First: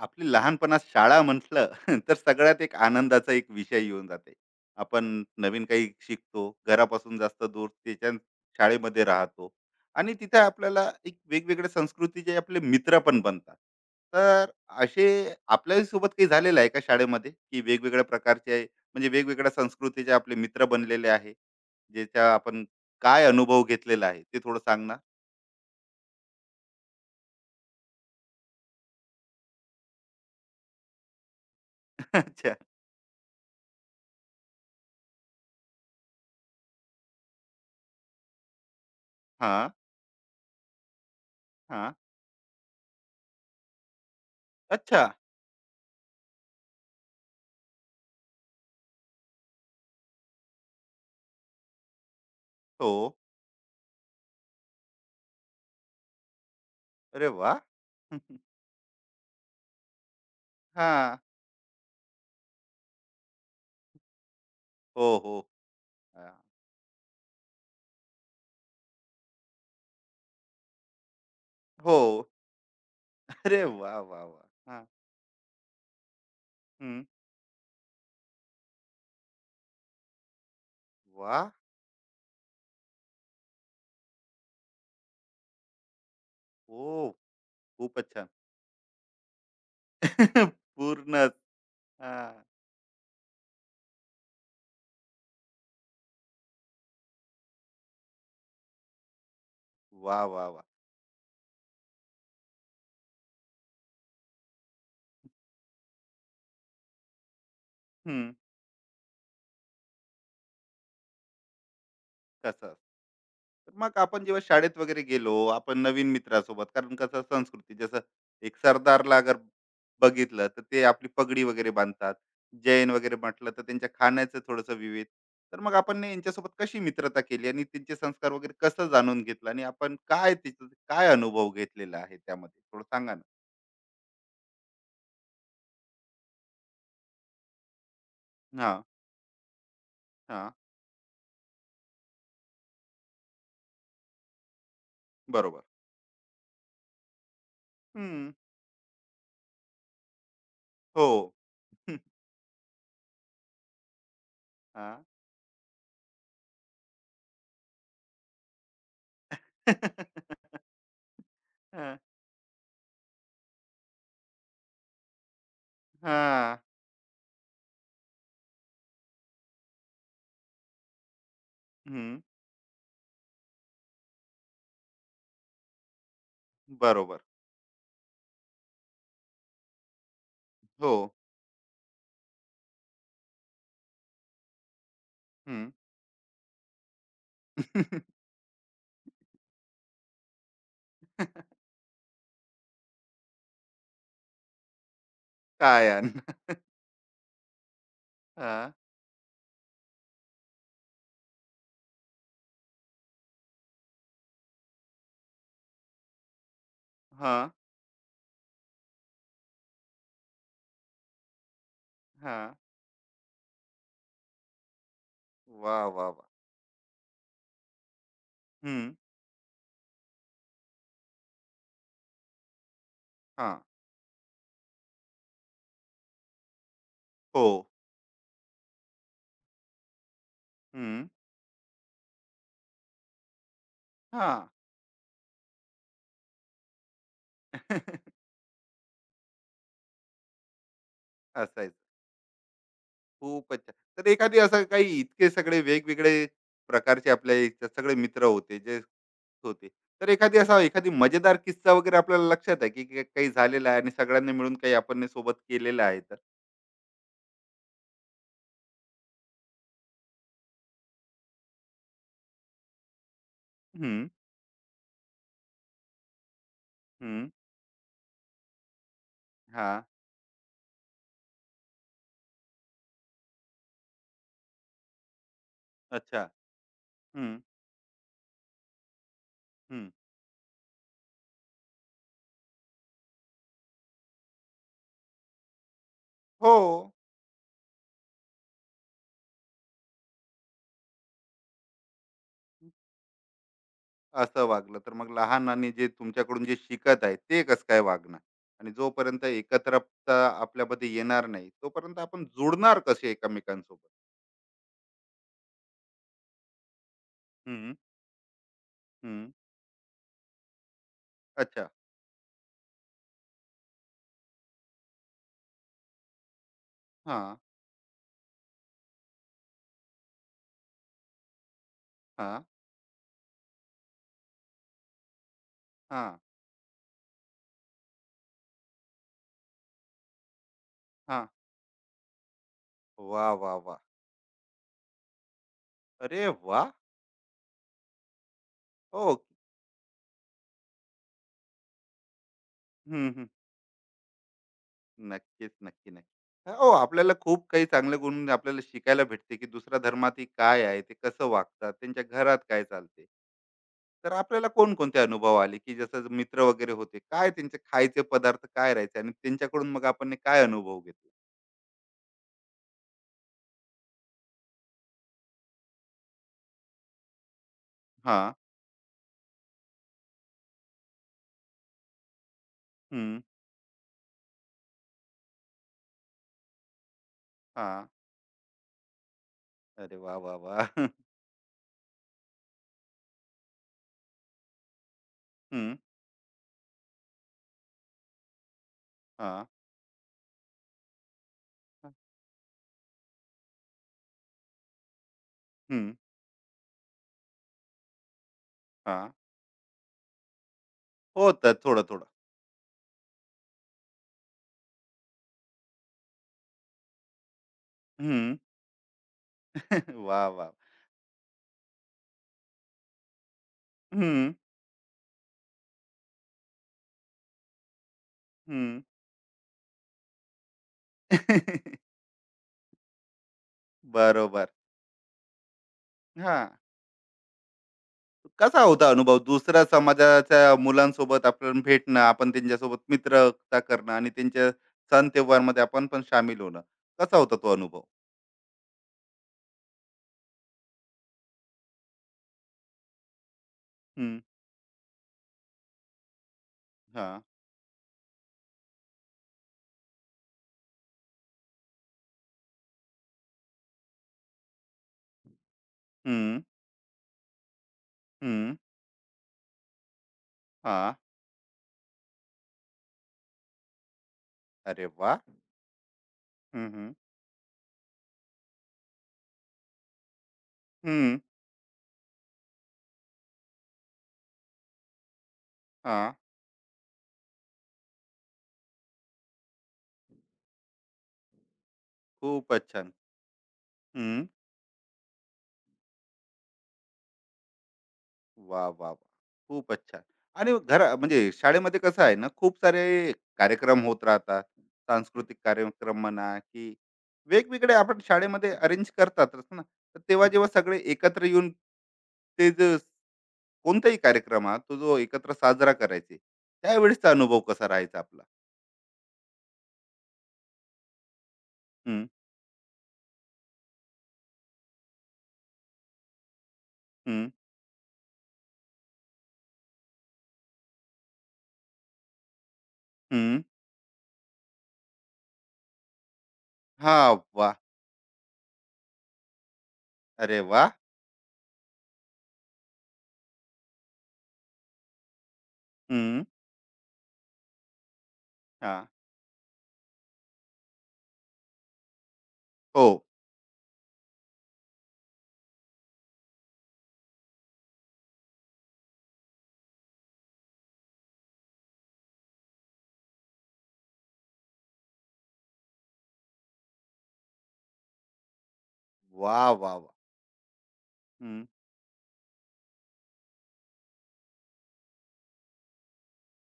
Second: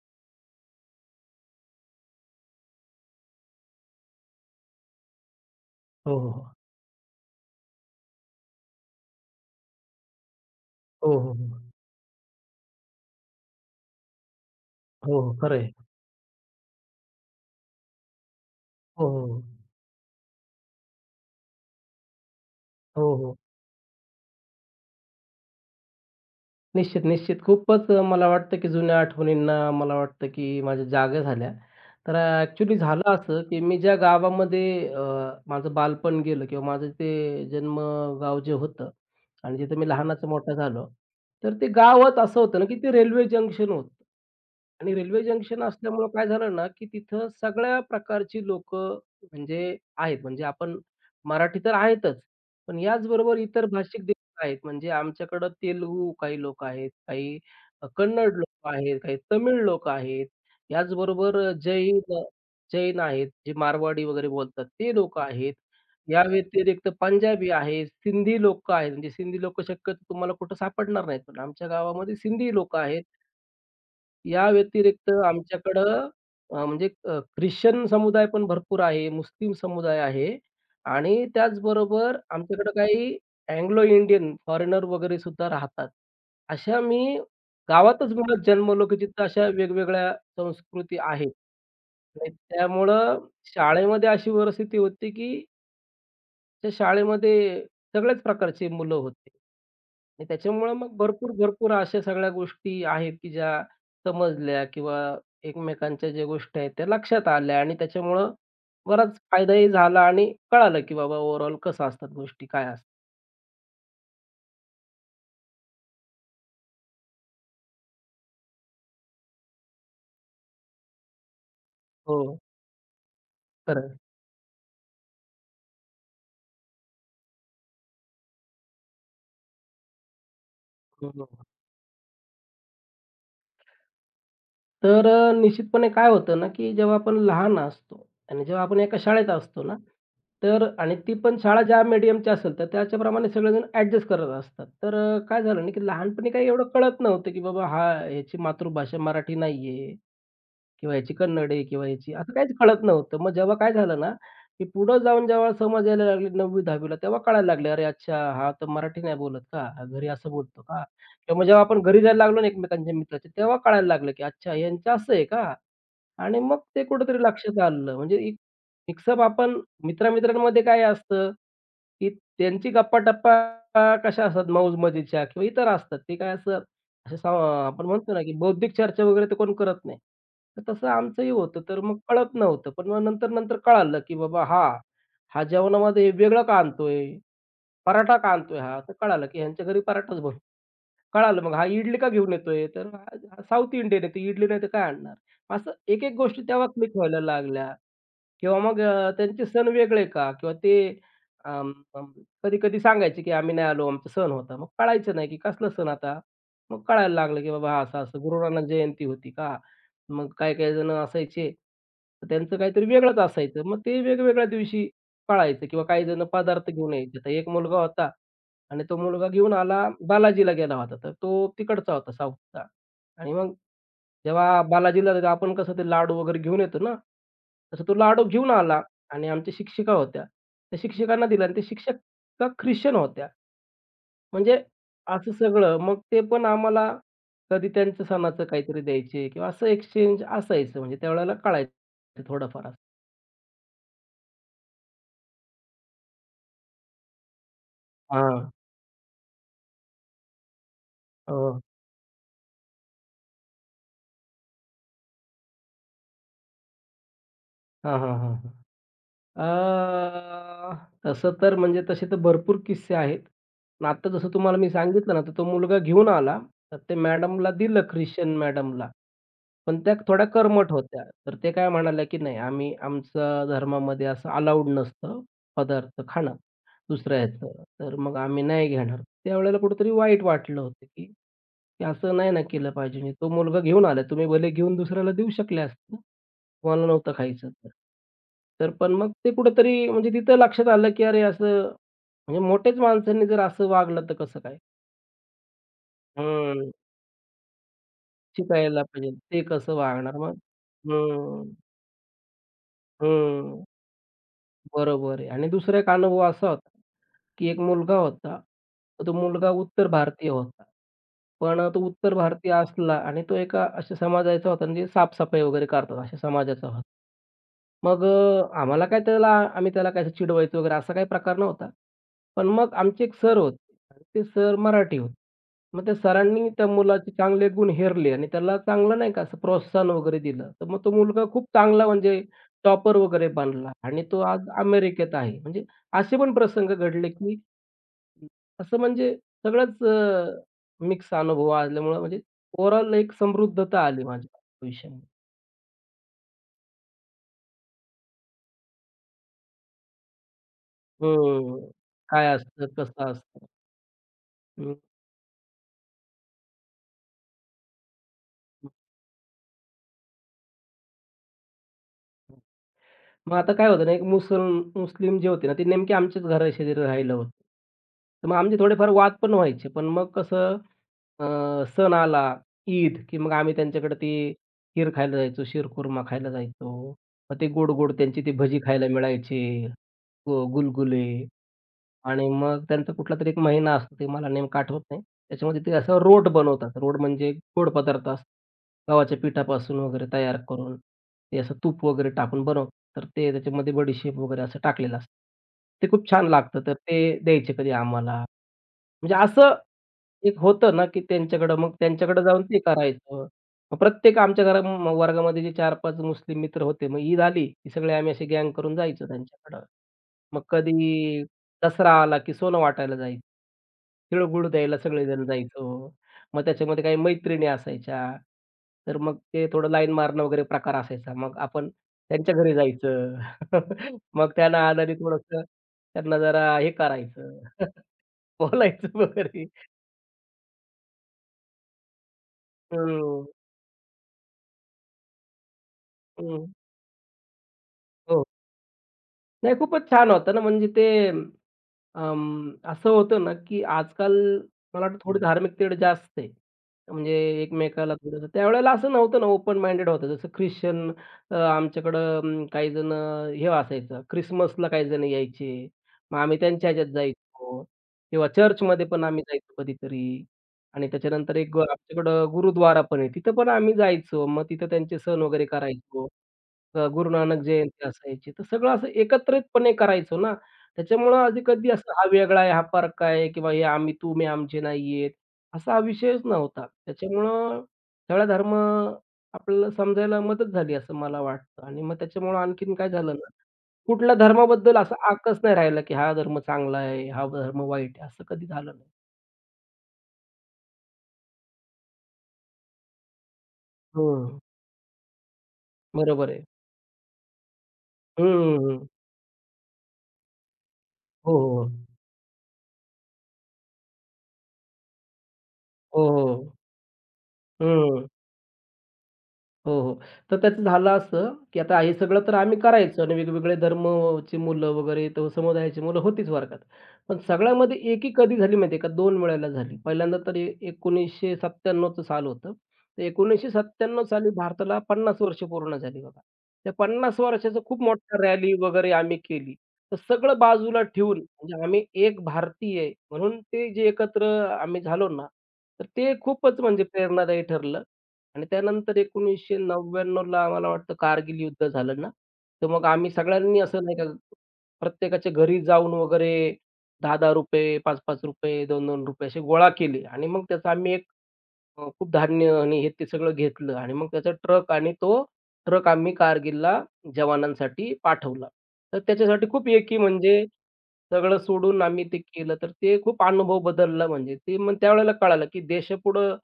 आपली लहानपणात शाळा म्हटलं तर सगळ्यात एक आनंदाचा एक विषय येऊन जाते. आपण नवीन काही हो, हो, शिकतो, हो. घरापासून जास्त दूर त्याच्या शाळेमध्ये राहतो आणि तिथे आपल्याला हो, एक हो, हो. वेगवेगळ्या संस्कृतीचे आपले मित्र पण बनतात. तर हो, असे हो. खरं आहे. आपल्याही सोबत काही झालेलं आहे का शाळेमध्ये, की वेगवेगळ्या प्रकारचे हो, म्हणजे हो. वेगवेगळ्या संस्कृतीचे आपले मित्र बनलेले आहे, ज्याचा आपण हो, हो. काय हो. अनुभव घेतलेला आहे ते थोडं सांगणार? निश्चित, निश्चित. खूपच मला वाटतं की जुन्या आठवणींना मला वाटतं की माझ्या जागा झाल्या. तर अच्छा. अ, झालं असं की मी ज्या गावामध्ये अ, माझं बालपण गेलं किंवा माझं ते जन्मगाव जे होतं आणि हां, जिथे मी लहानाचा मोठा झालो, तर ते हां. गावच असं होतं ना की ते रेल्वे जंक्शन होतं. आणि अच्छा. रेल्वे जंक्शन असल्यामुळं काय झालं ना, की तिथं सगळ्या प्रकारची लोकं म्हणजे आहेत. म्हणजे आपण मराठी तर आहेतच, पण हो. याचबरोबर इतर भाषिक देखील आहेत. म्हणजे आमच्याकडं तेलुगू काही लोकं आहेत, अरे काही वाह! कन्नड लोकं आहेत, काही तमिळ लोकं आहेत. हां. याचबरोबर जैन आहेत, जे मारवाडी वगैरे बोलतात ते हो, लोकं हो. आहेत. या हां. व्यतिरिक्त पंजाबी आहेत, सिंधी लोकं आहेत. म्हणजे सिंधी लोकं शक्यतो तुम्हाला कुठं सापडणार नाहीत, पण आमच्या हो. गावामध्ये सिंधी लोकं आहेत. अरे वा वा वा, या हां. व्यतिरिक्त आमच्याकडं हं. ख्रिश्चन समुदाय पण भरपूर आहे, मुस्लिम समुदाय आहे आणि वाह! त्याचबरोबर आमच्याकडं काही अँग्लो इंडियन फॉरेनर वगैरे सुद्धा राहतात. अशा हो. मी खूपच गावातच छान. मला जन्मलो, की तिथं अशा वेगवेगळ्या संस्कृती आहेत पूर्णच. आणि हां. त्यामुळं शाळेमध्ये अशी परिस्थिती होती, की त्या शाळेमध्ये सगळ्याच प्रकारची मुलं होते वा. आणि वाह! वाह! त्याच्यामुळं मग भरपूर अशा सगळ्या गोष्टी आहेत, की ज्या समजल्या किंवा एकमेकांच्या ज्या गोष्टी आहेत त्या लक्षात आल्या आणि त्याच्यामुळं बराच फायदाही झाला आणि कळालं, की बाबा ओव्हरऑल कसं असतात गोष्टी, कसं काय असतं. असतात. तर मग आपण जेव्हा शाळेत वगैरे गेलो आपण नवीन मित्रासोबत कारण कसं संस्कृती जसं एक सरदारला अगर बघितलं तर ते आपली पगडी वगैरे बांधतात. हो, जैन वगैरे म्हटलं तर खरं त्यांच्या आहे. खाण्याचं थोडंसं विविध. तर मग आपण ने यांच्यासोबत कशी मित्रता केली आणि त्यांचे संस्कार वगैरे कसं जाणून घेतलं आणि आपण काय तिथं काय हं, हं. अनुभव घेतलेला आहे त्यामध्ये थोडं सांगा ना. निश्चितपणे काय होतं ना, की जेव्हा आपण लहान असतो आणि जेव्हा हा. आपण एका शाळेत असतो ना, हा. तर आणि ती पण शाळा ज्या मीडियमची असेल, तर त्याच्याप्रमाणे सगळेजण ॲडजस्ट करत असतात. काय बरोबर. झालं ना, की लहानपणी काही एवढं कळत नव्हतं, की बाबा हा हम्म. ह्याची मातृभाषा मराठी नाहीये किंवा हो. ह्याची कन्नड आहे किंवा हम्म, ह्याची असं काहीच कळत नव्हतं. मग जेव्हा काय झालं ना, की हा. पुढं जाऊन जेव्हा समज यायला लागली 9वी-10वी तेव्हा कळायला लागले, "अरे अच्छा, हा तर मराठी नाही बोलत का? हा घरी असं बोलतो का?" किंवा मग जेव्हा आपण हा. घरी जायला लागलो ना एकमेकांच्या मित्राच्या, तेव्हा कळायला लागलं, की अच्छा ह्यांचं असं आहे का? आणि मग हा, ते कुठेतरी लक्षात आलं. म्हणजे एक मिक्सअप आपण मित्र-मित्रांमध्ये काय असतं, की हम्म, त्यांची गप्पा-टप्पा कशा असतात मौज-मजेच्या किंवा इतर असतात. ते काय असं असं बरोबर. सा आपण म्हणतो ना, की बौद्धिक चर्चा वगैरे ते कोण करत नाही. तर तसं हो. आमचंही होतं. तर मग कळत नव्हतं. पण मग नंतर-नंतर कळालं, की बाबा हां, हा जेवणामध्ये हे वेगळं का आणतोय? पराठा का आणतोय हा? तर कळालं, की ह्यांच्या घरी पराठाच कळालं मग हा इडली का घेऊन येतोय? तर हा साउथ इंडियन आहे, तर इडली नाही तर काय आणणार? असं काय एक-एक गोष्टी आणणार? तेव्हा क्लिक व्हायला लागल्या. किंवा हां, मग त्यांचे सण वेगळे का? किंवा ते अं, अं, कधी-कधी सांगायचे, की "आम्ही नाही आलो, आमचा सण होता." मग कळायचं नाही, की कसला सण आता? मग कळायला लागलं, हां, की बाबा असं-असं गुरु नानक जयंती होती का? मग काही-काही जण असायचे, तर हां. त्यांचं काहीतरी वेगळंच असायचं. मग ते वेगवेगळ्या दिवशी कळायचं वाह! किंवा काही वाह! जण वाह! पदार्थ घेऊन यायचे. तर एक मुलगा होता आणि हं. तो मुलगा घेऊन आला बालाजीला गेला होता. तर तो तिकडचा होता साऊथचा आणि मग हां. जेव्हा बालाजीला तर आपण कसं ते लाडू वगैरे घेऊन येतो ना, हो. तसं तो लाडू घेऊन आला आणि आमच्या शिक्षिका होत्या. त्या हं. शिक्षकांना दिला आणि त्या शिक्षिका ख्रिश्चन होत्या. हां. म्हणजे असं सगळं. मग ते पण आम्हाला कधी त्यांचं सणाचं काहीतरी द्यायचे किंवा असं एक्सचेंज असायचं म्हणजे त्यावेळेला असायचं. कळायचं थोडंफार असं. खूपच छान. तर एखादी असं काही इतके सगळे वेगवेगळे प्रकारचे आपल्या इथे सगळे मित्र हां. होते, जे होते. तर एखादी असा एखादी मजेदार हो. किस्सा वगैरे आपल्याला लक्षात आहे, की की काही झालेला आहे आणि सगळ्यांनी मिळून काही आपण ने सोबत केलेलं आहे तर? हां, हां, हां, हां. अ, तसं तर म्हणजे तसे तर भरपूर किस्से आहेत. पण हं, आता जसं तुम्हाला मी सांगितलं ना, तर तो मुलगा घेऊन आला. तर ते हं. मॅडमला दिलं ख्रिश्चन मॅडमला. पण हां. त्या थोड्या कर्मठ होत्या. तर ते काय म्हणाल्या, की नाही आम्ही आमच्या धर्मामध्ये असं अलाउड नसतं पदार्थ अच्छा. खाणं दुसऱ्या हं, ह्याचं. तर मग आम्ही नाही घेणार. त्यावेळेला हं. कुठेतरी वाईट वाटलं होतं, की की असं नाही ना केलं पाहिजे. म्हणजे तो मुलगा घेऊन आला. तुम्ही भले घेऊन दुसऱ्याला देऊ शकले असते हो. तुम्हाला नव्हतं खायचं तर. तर पण मग ते कुठेतरी म्हणजे तिथं लक्षात आलं, की अरे असं म्हणजे मोठ्याच माणसांनी जर असं वागलं तर कसं असं काय? वागलं तर मग लहान आणि जे तुमच्याकडून जे हं. शिकत आहे ते कसं काय वागणार. आणि शिकायला पाहिजे. जोपर्यंत ते कसं वागणार एकत्रता मग? आपल्यामध्ये येणार नाही हं, तोपर्यंत आपण जुडणार कसे हं. एकमेकांसोबत. बरोबर आहे. आणि दुसरा एक अनुभव असा होता, की एक हम्म. मुलगा होता. तो हम्म. मुलगा उत्तर भारतीय होता. पण अच्छा. तो उत्तर भारतीय असला आणि तो एका अशा समाजाचा होता म्हणजे साफ वगैरे करतात अशा समाजाचा होता. हा. आम्हाला काय त्याला आम्ही त्याला काय चिडवायचो वगैरे असा काही प्रकार नव्हता. हा. पण मग आमचे एक सर होते आणि ते सर मराठी होते. मग त्या हा. सरांनी त्या मुलाचे चांगले गुण हेरले आणि त्याला चांगलं नाही का असं प्रोत्साहन वगैरे दिलं. तर मग तो मुलगा हा. खूप चांगला म्हणजे टॉपर वा वगैरे वा बनला वा. आणि तो आज अमेरिकेत आहे. म्हणजे असे अरे पण वा. प्रसंग घडले, की असं हो. म्हणजे सगळंच मिक्स अनुभव आल्यामुळं म्हणजे ओव्हरऑल एक समृद्धता आली माझ्या आयुष्यामध्ये. नक्कीच, नक्की, नक्की. हो, आपल्याला खूप काही चांगले गुण आपल्याला शिकायला भेटते, की दुसऱ्या धर्मातही काय आहे, ते कसं हं. वागतात, त्यांच्या काय घरात काय असतं, चालते. कसं असतं. तर आपल्याला हं. कोणकोणते अनुभव आले, की जसं मित्र वगैरे होते, काय त्यांचे खायचे पदार्थ काय राहायचे आणि त्यांच्याकडून मग आपण ने काय अनुभव घेतला? मग आता काय होतं ना, एक मुसल मुस्लिम जे होते ना, ते नेमके आमच्याच घराशेजारी राहिलं होतं. तर हां. मग आमचे थोडेफार वाद पण व्हायचे. पण मग कसं अ, सण आला, ईद, की हं, मग आम्ही त्यांच्याकडे ती खीर खायला जायचो, शिरखुर्मा खायला जायचो. मग ते हां. गोड-गोड त्यांची ती भजी खायला मिळायची, अरे वाह, वाह, वाह! गुलगुले. आणि मग त्यांचा कुठलातरी एक महिना असतो, ते मला नेमकं आठवत नाही. त्याच्यामध्ये ते हं, असं रोट बनवतात. रोट म्हणजे एक गोड पदार्थ असतो. गव्हाच्या हां, पिठापासून वगैरे तयार करून, ते असं तूप वगैरे टाकून बनवतात. तर ते त्याच्यामध्ये बडीशेप वगैरे असं टाकलेलं असतं. हं, ते खूप छान लागतं. तर ते द्यायचे कधी आम्हाला. हां. म्हणजे असं एक होतं ना, की होतं त्यांच्याकडं मग थोडं-थोडं. त्यांच्याकडे जाऊन ते करायचं. मग प्रत्येक आमच्या वर्गामध्ये जे 4-5 मुस्लिम मित्र होते, मग ईद आली, की सगळे आम्ही अशी हं. गँग करून जायचो त्यांच्याकडं. वाह, मग वाह! कधी दसरा आला, की सोनं वाटायला जायचं. हं, तिळगूळ द्यायला सगळेजण जायचो. मग त्याच्यामध्ये काही मैत्रिणी असायच्या. हं. तर मग ते थोडं लाईन मारणं वगैरे प्रकार असायचा. मग आपण त्यांच्या घरी जायचं. मग बरोबर. त्यांना आधारित थोडंसं त्यांना हां. जरा हे करायचं, कसा होता बोलायचं अनुभव वगैरे. दुसऱ्या समाजाच्या मुलांसोबत आपण भेटणं, आपण त्यांच्यासोबत हं, मित्रता करणं आणि त्यांच्या सण त्योहारमध्ये आपण पण सामील हं. होणं. कसा होता तो अनुभव? हो. नाही खूपच छान होतं ना म्हणजे ते असं होतं ना, की आजकाल हं, मला वाटतं थोडी धार्मिक तेढ जास्त आहे. म्हणजे हां. एकमेकाला थोडंसं त्यावेळेला असं नव्हतं ना, ओपन माइंडेड होतं. जसं ख्रिश्चन आमच्याकडं काही जण हे असायचं ख्रिसमसला काही जण यायचे. मग आम्ही हं, त्यांच्या ह्याच्यात जायचो किंवा हं. चर्चमध्ये पण आम्ही जायचो कधीतरी आणि हां. त्याच्यानंतर आमच्याकडं गुरुद्वारा पण आहे. तिथं पण आम्ही जायचो. मग तिथं अरे त्यांचे वाह! सण वगैरे करायचो. हं, हं. गुरुनानक जयंती असायची. तर सगळं असं एकत्रितपणे करायचो ना. त्याच्यामुळं हं. आधी कधी असं हा वेगळा आहे, हा फरक आहे किंवा हे आम्ही तुम्ही आमचे नाहीयेत, असा हा हां. विषयच नव्हता. त्याच्यामुळं सगळा धर्म आपल्याला समजायला मदत झाली असं मला वाटतं आणि मग त्याच्यामुळं खूपच आणखीन काय छान. झालं ना, कुठल्या हं. धर्माबद्दल असा आकच नाही राहिला, की हा धर्म चांगला आहे, हा धर्म वाईट आहे, असं कधी वाह! झालं वाह! नाही. वाह! खूपच छान. आणि घरा म्हणजे शाळेमध्ये कसं आहे ना, खूप सारे कार्यक्रम होत हं, राहतात. सांस्कृतिक कार्यक्रम म्हणा, बरोबर आहे. की वेगवेगळे आपण शाळेमध्ये हं, अरेंज करतातच ना. तर तेव्हा जेव्हा सगळे एकत्र हो, येऊन हो. ते जे कोणताही कार्यक्रम हा, तो जो एकत्र साजरा हो, करायचे, हो. त्यावेळेसचा अनुभव कसा राहायचा हं. आपला? हो, हो. तर त्याचं झालं असं, की आता हे हं, सगळं तर आम्ही करायचो आणि वेगवेगळे धर्मची मुलं वगैरे तो समुदायाची मुलं होतीच वर्गात. पण हं, सगळ्यामध्ये एकी कधी झाली माहिती का? 2 वेळेला झाली. पहिल्यांदा तर ए 1997चं साल होतं. तर हं. 1997 साली भारताला 50 वर्ष पूर्ण झाली बघा. त्या 50 हां, वाह! वर्षाचं खूप मोठ्या रॅली वगैरे आम्ही केली. तर सगळं अरे वाह! बाजूला ठेवून म्हणजे आम्ही एक भारतीय आहे म्हणून ते जे एकत्र आम्ही झालो ना, तर ते हं, खूपच म्हणजे प्रेरणादायी ठरलं. आणि हां. त्यानंतर 1999ला मला वाटतं कारगिल युद्ध झालं ना, तर मग हो. आम्ही सगळ्यांनी असं नाही का प्रत्येकाच्या घरी जाऊन वगैरे ₹10-10, ₹5-5, दोन 2 असे गोळा केले आणि मग त्याचा आम्ही एक खूप धान्य आणि हे ते सगळं घेतलं आणि मग त्याचा ट्रक आणि तो ट्रक आम्ही कारगिलला जवानांसाठी पाठवला. तर त्याच्यासाठी वाह! खूप वाह! वाह! एकी म्हणजे सगळं हं. सोडून आम्ही ते केलं, तर ते खूप अनुभव बदलला म्हणजे ते मग त्यावेळेला कळालं, की देशापुढं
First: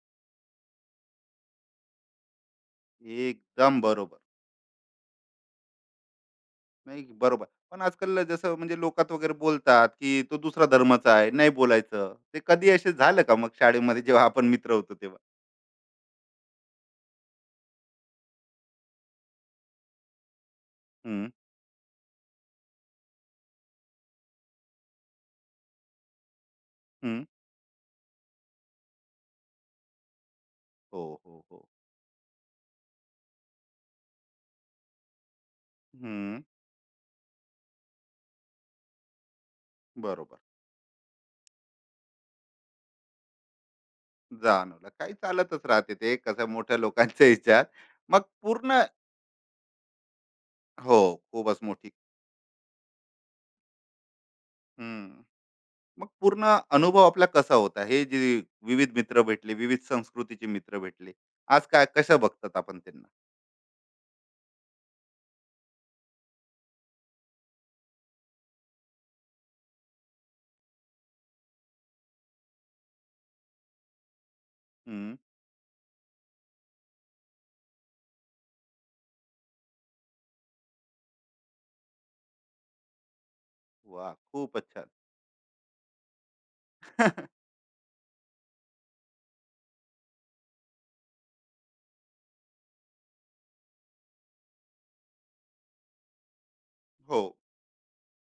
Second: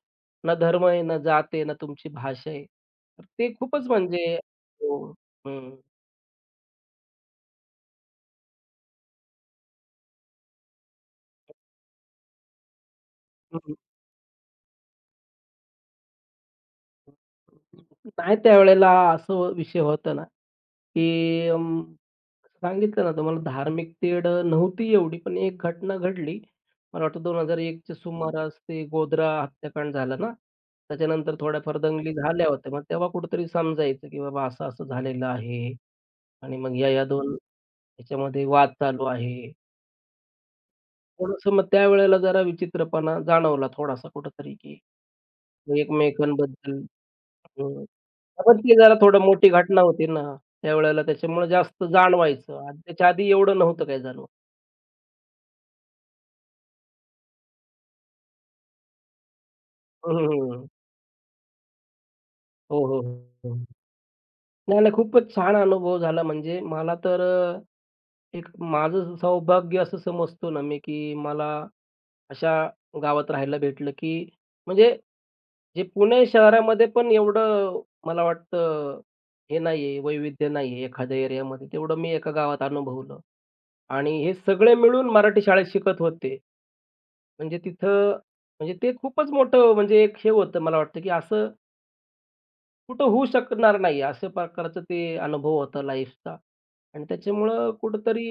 ना धर्म आहे, ना जात आहे, ना तुमची भाषा आहे. तर ते एकदम खूपच बरोबर. म्हणजे हो. हं. नाही बरोबर. पण आजकाल जसं म्हणजे लोकात वगैरे बोलतात, की तो दुसरा धर्माचा आहे, नाही बोलायचं. ते कधी असे झालं का मग शाळेमध्ये जेव्हा आपण मित्र होतो तेव्हा? नाही त्यावेळेला असं हो, विषय होता ना, हं, की सांगितलं ना तुम्हाला धार्मिक तेढ नव्हती एवढी, पण एक घटना घडली. मला वाटतं हं. 2001 च्या सुमारास ते गोधरा हत्याकांड झालं ना, हो, त्याच्यानंतर हो, हो. थोड्याफार दंगली झाल्या होत्या. मग तेव्हा कुठेतरी समजायचं, की बाबा असं-असं झालेलं आहे हं. आणि मग या-या 2 ह्याच्यामध्ये वाद चालू आहे. बरोबर. थोडंसं मग त्यावेळेला जरा विचित्रपणा जाणवला थोडासा कुठेतरी, की जाणवलं. काही चालतच राहते ते कसं एकमेकांबद्दल मोठ्या लोकांच्या ह्याच्यात. मग पण ती पूर्ण. जरा थोडं मोठी घटना होती ना, हो, त्यावेळेला त्याच्यामुळे खूपच जास्त मोठी. जाणवायचं. आणि त्याच्या आधी एवढं नव्हतं काही जाणवत. हं. मग पूर्ण अनुभव आपला कसा होता? हे जे विविध मित्र भेटले, विविध हं, हं, संस्कृतीचे हं. मित्र भेटले. आज काय कसं बघतात हो, आपण हो, त्यांना? हो. नाही, नाही खूपच छान अनुभव झाला म्हणजे मला तर एक माझं सौभाग्य असं समजतो ना मी, की मला अशा गावात राहायला भेटलं, की म्हणजे हं. जे पुणे शहरामध्ये पण एवढं मला वाटतं हे नाहीये, वैविध्य नाहीये एखाद्या एरियामध्ये. तेवढं मी एका गावात अनुभवलं वाह! आणि हे खूपच सगळे छान. मिळून मराठी शाळेत शिकत होते. म्हणजे तिथं म्हणजे ते खूपच मोठं म्हणजे एक हे होतं मला वाटतं, की असं कुठं होऊ शकणार नाही. अशा प्रकारचं ते अनुभव होता लाईफचा आणि हो. त्याच्यामुळं कुठेतरी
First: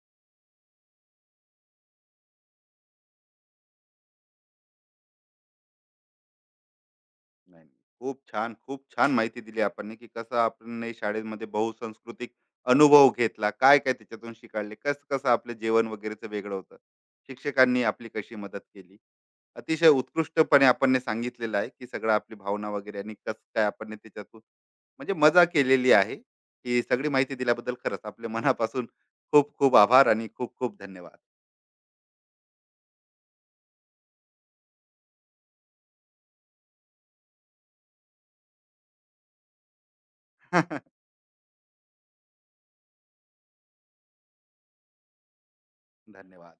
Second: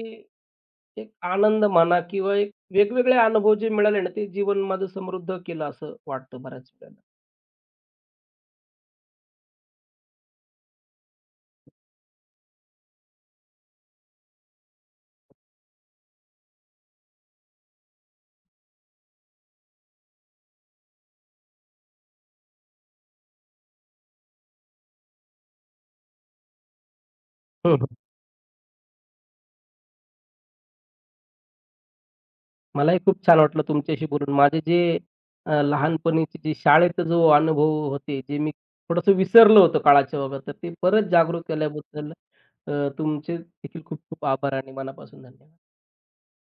एक आनंद म्हणा किंवा एक वेगवेगळे अनुभव जे मिळाले ना, ते जीवन माझं समृद्ध केलं असं वाटतं बऱ्याच वेळेला. नाही नाही. खूप छान खूप छान माहिती दिली आपण ने की कसं आपण शाळेमध्ये बहुसांस्कृतिक अनुभव घेतला, काय काय त्याच्यातून शिकाळले, कसं कसं आपलं जेवण वगैरेचं वेगळं होतं, शिक्षकांनी आपली कशी मदत केली. अतिशय उत्कृष्टपणे आपण ने सांगितलेलं आहे की सगळं आपली भावना वगैरे आणि कसं काय आपण ने त्याच्यातून म्हणजे मजा केलेली आहे. ही सगळी माहिती दिल्याबद्दल खरंच आपल्या मनापासून खूप खूप आभार आणि खूप खूप धन्यवाद. मलाही खूप छान वाटलं तुमच्याशी बोलून. माझे जे लहानपणीचे जे शाळेत जो अनुभव होते, जे मी थोडंसं विसरलो होतं काळाच्या ओघात, तर ते परत जागृत केल्याबद्दल अ, तुमचे देखील खूप खूप आभार आणि मनापासून धन्यवाद. धन्यवाद.